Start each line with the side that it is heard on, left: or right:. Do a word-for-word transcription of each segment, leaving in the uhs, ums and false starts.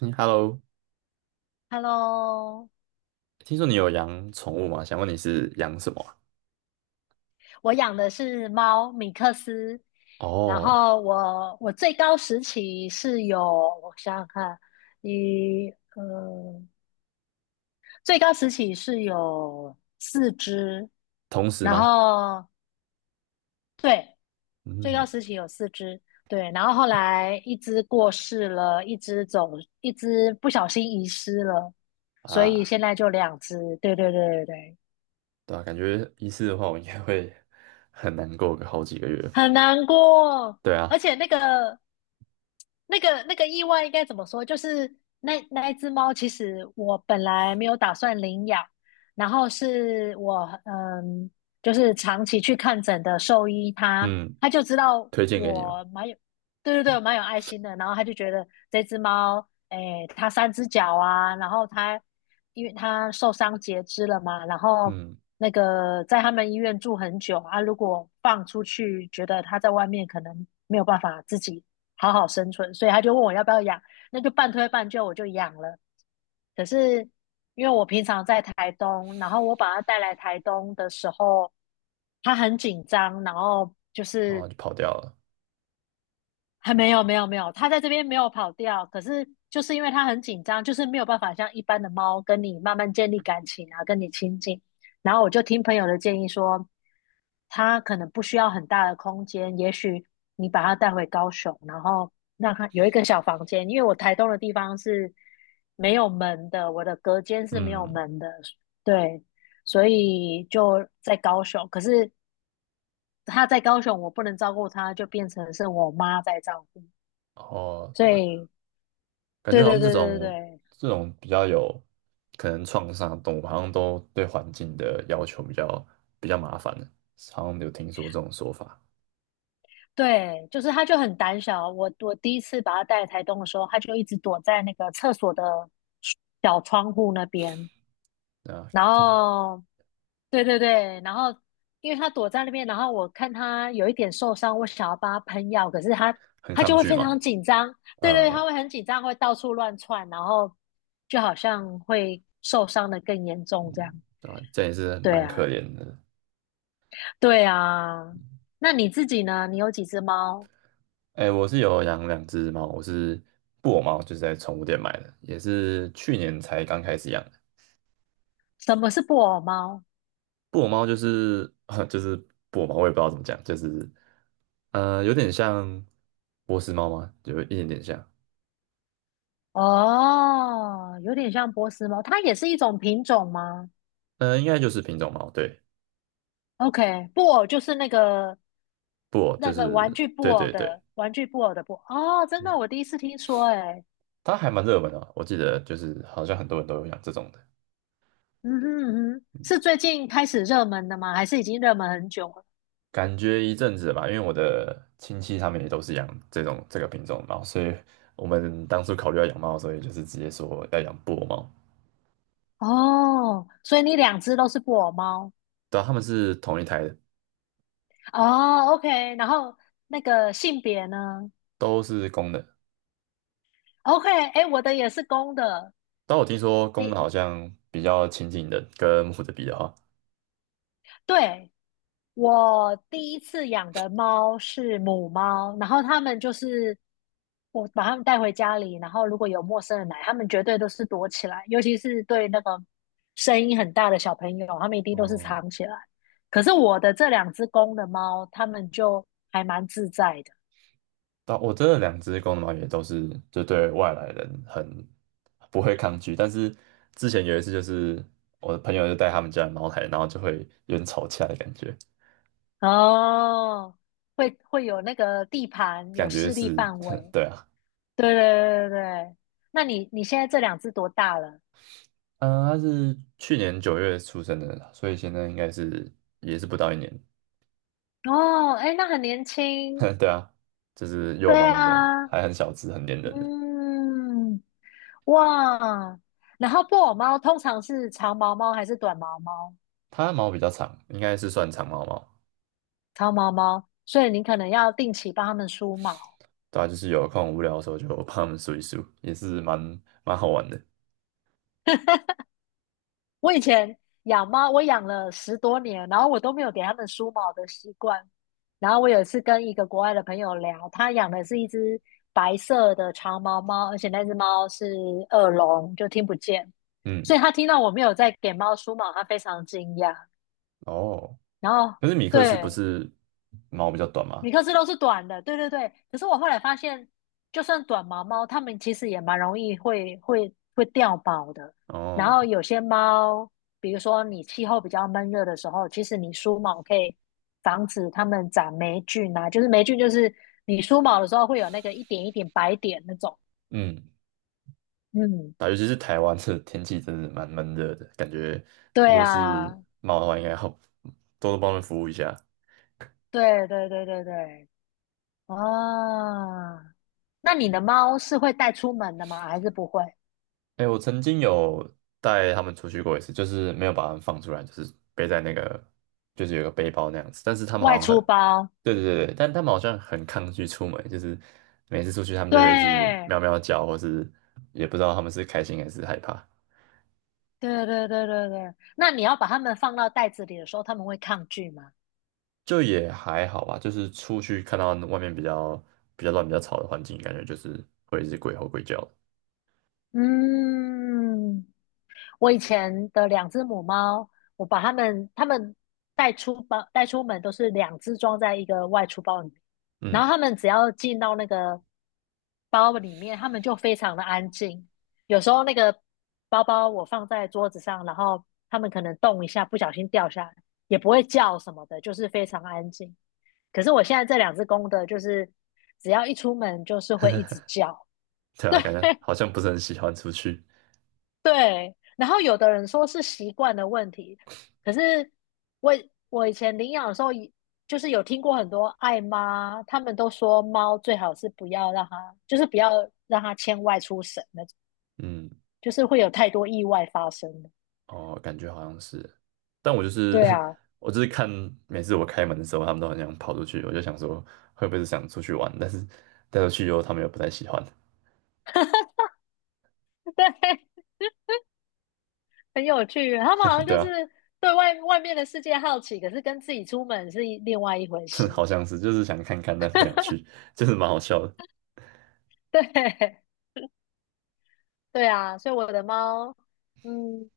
right: 嗯，Hello，
left: Hello，
right: 听说你有养宠物吗？想问你是养什么啊？
left: 我养的是猫米克斯，然
right: 哦，
left: 后我我最高时期是有，我想想看，一呃，最高时期是有四只，
right: 同时
left: 然
right: 吗？
left: 后对，最高
right: 嗯
left: 时期有四只，对，然后后来一只过世了，一只走，一只不小心遗失了，所以
right: 啊，
left: 现在就两只，对对对对对。
right: 对啊，感觉一次的话，我应该会很难过个好几个月。
left: 很难过，
right: 对
left: 而
right: 啊，
left: 且那个那个那个意外应该怎么说？就是那那一只猫，其实我本来没有打算领养，然后是我嗯，就是长期去看诊的兽医他，
right: 嗯，
left: 他就知道
right: 推荐给你嘛，
left: 我蛮有对对对，我蛮有爱心的。然后他就觉得这只猫，诶，它三只脚啊，然后它因为它受伤截肢了嘛，然后
right: 嗯，
left: 那个在他们医院住很久啊，如果放出去，觉得它在外面可能没有办法自己好好生存，所以他就问我要不要养，那就半推半就我就养了。可是因为我平常在台东，然后我把它带来台东的时候，它很紧张，然后就
right: 然
left: 是
right: 后就跑掉了，
left: 还没有没有没有，它在这边没有跑掉，可是就是因为它很紧张，就是没有办法像一般的猫跟你慢慢建立感情啊，跟你亲近。然后我就听朋友的建议说，它可能不需要很大的空间，也许你把它带回高雄，然后让它有一个小房间，因为我台东的地方是没有门的，我的隔间是没有
right: 嗯，
left: 门的，对，所以就在高雄。可是他在高雄，我不能照顾他，就变成是我妈在照顾。
right: 哦，
left: 所
right: 对啊，
left: 以，
right: 感觉
left: 对
right: 好
left: 对
right: 像这
left: 对对对
right: 种
left: 对
right: 这种比较有可能创伤的动物，好像都对环境的要求比较比较麻烦的，好像有听说这种说法，
left: 对，就是他就很胆小。我我第一次把他带来台东的时候，他就一直躲在那个厕所的小窗户那边。
right: 对啊，
left: 然
right: 听起来
left: 后，对对对，然后因为他躲在那边，然后我看他有一点受伤，我想要帮他喷药，可是他
right: 很
left: 他就
right: 抗
left: 会
right: 拒
left: 非
right: 嘛。
left: 常紧张。对对，他
right: 嗯，
left: 会很紧张，会到处乱窜，然后就好像会受伤的更严重这样。
right: 对吧？这也是
left: 对
right: 蛮可
left: 啊，
right: 怜的。
left: 对啊。那你自己呢？你有几只猫？
right: 哎，我是有养两只猫，我是布偶猫，就是在宠物店买的，也是去年才刚开始养的。
left: 什么是布偶猫？
right: 布偶猫就是 就是布偶猫，我也不知道怎么讲，就是呃，有点像波斯猫吗？有一点点像，
left: 哦，有点像波斯猫，它也是一种品种吗
right: 呃，应该就是品种猫，对，
left: ？OK，布偶就是那个
right: 布偶
left: 那
right: 就
left: 个
right: 是
left: 玩具布
right: 对
left: 偶
right: 对对，
left: 的玩具布偶的布偶哦，真的，
right: 嗯，
left: 我第一次听说、欸，哎，
right: 它还蛮热门的，我记得就是好像很多人都有养这种的。
left: 嗯哼嗯哼，是最近开始热门的吗？还是已经热门很久了？
right: 感觉一阵子吧，因为我的亲戚他们也都是养这种这个品种的猫，所以我们当初考虑要养猫，所以就是直接说要养布偶猫。
left: 哦，所以你两只都是布偶猫
right: 对啊，他们是同一台的，
left: 哦，OK，然后那个性别呢
right: 都是公的。
left: ？OK，哎，我的也是公的，
right: 但我听说公的
left: 你
right: 好像比较亲近的，跟母的比的话，
left: 对，我第一次养的猫是母猫，然后它们就是我把它们带回家里，然后如果有陌生人来，它们绝对都是躲起来，尤其是对那个声音很大的小朋友，它们一定都是
right: 哦，
left: 藏起来。可是我的这两只公的猫，它们就还蛮自在的
right: 但我真的两只公的猫也都是就对外来人很不会抗拒，但是之前有一次，就是我的朋友就带他们家的猫来，然后就会有点吵架的感觉，
left: 哦，会会有那个地盘，有
right: 感觉
left: 势力
right: 是，
left: 范 围。
right: 对啊。
left: 对对对对对，那你你现在这两只多大了？
right: 嗯，它是去年九月出生的，所以现在应该是也是不到一年。
left: 哦，哎，那很年轻。
right: 对啊，就是
left: 对
right: 幼猫那种，
left: 啊，
right: 还很小只，很黏人的。
left: 嗯，哇，然后布偶猫通常是长毛猫还是短毛猫？
right: 它毛比较长，应该是算长毛猫。
left: 长毛猫，所以你可能要定期帮它们梳毛。
right: 对啊，就是有空无聊的时候就帮它们梳一梳，也是蛮蛮好玩的。
left: 我以前养猫，我养了十多年，然后我都没有给它们梳毛的习惯。然后我有一次跟一个国外的朋友聊，他养的是一只白色的长毛猫，而且那只猫是耳聋，就听不见，所以
right: 嗯，
left: 他听到我没有在给猫梳毛，他非常惊讶。
right: 哦，
left: 然后
right: 可是米克斯不
left: 对，
right: 是毛比较短吗？
left: 米克斯都是短的，对对对。可是我后来发现，就算短毛猫，它们其实也蛮容易会会会掉毛的。然后
right: 哦，
left: 有些猫，比如说你气候比较闷热的时候，其实你梳毛可以防止它们长霉菌啊，就是霉菌就是你梳毛的时候会有那个一点一点白点那种。
right: 嗯，
left: 嗯，
right: 啊，尤其是台湾这天气真的蛮闷热的，感觉如
left: 对
right: 果是
left: 啊，
right: 猫的话，应该要 多多帮它们服务一下。
left: 对对对对对，啊，那你的猫是会带出门的吗？还是不会？
right: 哎，我曾经有带他们出去过一次，就是没有把他们放出来，就是背在那个，就是有个背包那样子。但是他们
left: 外
right: 好像很，
left: 出包？
right: 对对对对，但他们好像很抗拒出门，就是每次出去他们就会一直
left: 对，
right: 喵喵叫，或是也不知道他们是开心还是害怕。
left: 对对对对对，那你要把它们放到袋子里的时候，它们会抗拒吗？
right: 就也还好吧，就是出去看到外面比较比较乱、比较吵的环境，感觉就是会一直鬼吼鬼叫的。
left: 嗯，我以前的两只母猫，我把它们它们带出包带出门都是两只装在一个外出包里面，然后
right: 嗯，
left: 它们只要进到那个包里面，他们就非常的安静。有时候那个包包我放在桌子上，然后他们可能动一下，不小心掉下来，也不会叫什么的，就是非常安静。可是我现在这两只公的，就是只要一出门就是会一直叫，
right: 对啊，感觉好像不是很喜欢出去。
left: 对。然后有的人说是习惯的问题，可是我我以前领养的时候，就是有听过很多爱妈，他们都说猫最好是不要让它，就是不要让它牵外出省那
right: 嗯。
left: 就是会有太多意外发生了。
right: 哦，感觉好像是，但我就是
left: 对啊，
right: 我就是看每次我开门的时候，他们都很想跑出去，我就想说会不会是想出去玩，但是带出去以后他们又不太喜欢，
left: 对，很有趣。他们好 像
right: 对
left: 就
right: 啊，
left: 是对外外面的世界好奇，可是跟自己出门是一另外一回
right: 好
left: 事。
right: 像是就是想看看，但是不想去，就是蛮好笑的。
left: 对，对啊，所以我的猫，嗯，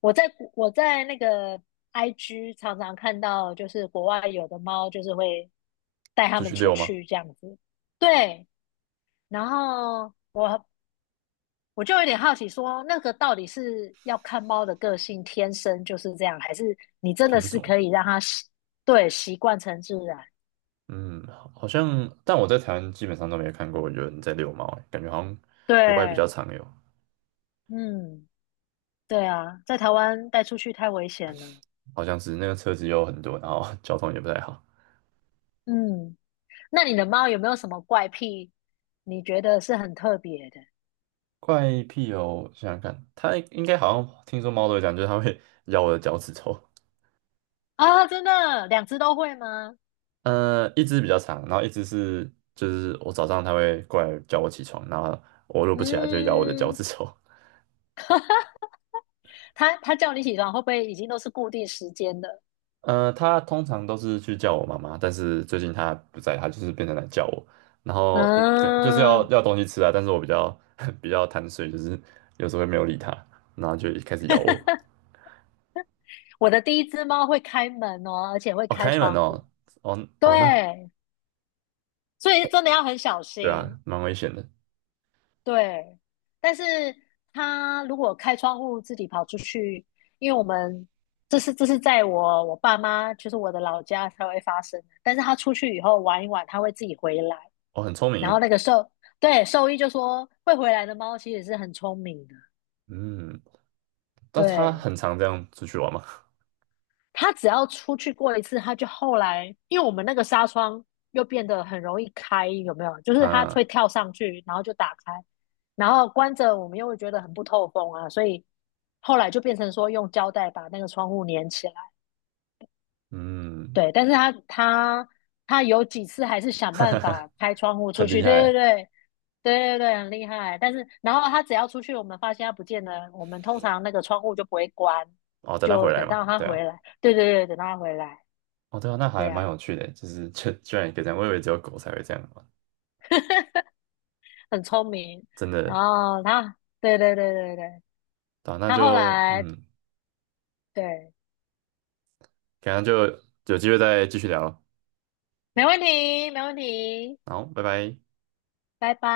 left: 我在我在那个 I G 常常看到，就是国外有的猫就是会带它
right: 出
left: 们
right: 去
left: 出
right: 遛吗？
left: 去这样子。对，然后我就有点好奇说那个到底是要看猫的个性天生就是这样，还是你真的
right: 品
left: 是
right: 种，
left: 可以让它习，对，习惯成自然？
right: 嗯，好好像，但我在台湾基本上都没有看过有人在遛猫欸，感觉好像国外比较
left: 对，
right: 常有，
left: 嗯，对啊，在台湾带出去太危险了。
right: 好像是那个车子有很多，然后 交通也不太好。
left: 嗯，那你的猫有没有什么怪癖？你觉得是很特别的
right: 怪癖哦，想想看，它应该好像听说猫都会讲，就是它会 咬我的脚趾头。
left: 啊？真的，两只都会吗？
right: 呃，一只比较长，然后一只是就是我早上它会过来叫我起床，然后我如果不起来就咬我的脚
left: 嗯，
right: 趾头。
left: 它它叫你起床，会不会已经都是固定时间的？
right: 呃，它通常都是去叫我妈妈，但是最近它不在，它就是变成来叫我，然后呃跟就是要
left: 嗯，
right: 要东西吃啊，但是我比较 比较贪睡，就是有时候会没有理它，然后就开始咬我。
left: 我的第一只猫会开门哦，而且会
right: 哦，
left: 开
right: 开门
left: 窗户。
right: 哦，哦哦，那
left: 对，所以真的要很小
right: 对啊，
left: 心。
right: 蛮危险的。
left: 对，但是他如果开窗户自己跑出去，因为我们这是这是在我我爸妈就是我的老家才会发生的。但是他出去以后玩一玩，他会自己回来。
right: 哦，很聪明
left: 然后
right: 耶。
left: 那个兽，对，兽医就说会回来的猫其实是很聪明的。
right: 嗯。但他
left: 对，
right: 很常这样出去玩嘛。
left: 他只要出去过一次，他就后来，因为我们那个纱窗又变得很容易开，有没有？就是他会
right: 啊，
left: 跳上去，然后就打开，然后关着，我们又会觉得很不透风啊，所以后来就变成说用胶带把那个窗户粘起来。
right: 嗯，
left: 对，但是他他他有几次还是 想
right: 哈
left: 办
right: 哈
left: 法开窗户出
right: 很
left: 去，
right: 厉
left: 对对
right: 害。
left: 对。对对对，很厉害。但是，然后他只要出去，我们发现他不见了，我们通常那个窗户就不会关，
right: 哦，等他
left: 就
right: 回来
left: 等
right: 嘛。
left: 到他
right: 对啊，
left: 回来。对对对，等到他回来。
right: 哦，对啊，那
left: 对
right: 还蛮有
left: 啊，
right: 趣的，就是 居居然也可以这样，我以为只有狗才会这样玩，
left: 很聪明。
right: 真
left: 然
right: 的。
left: 后他，对对对对对，
right: 对啊，那
left: 他后
right: 就
left: 来，
right: 嗯，
left: 对，
right: 可能就有机会再继续聊咯。
left: 没问题，没问题，
right: 好，拜拜。
left: 拜拜。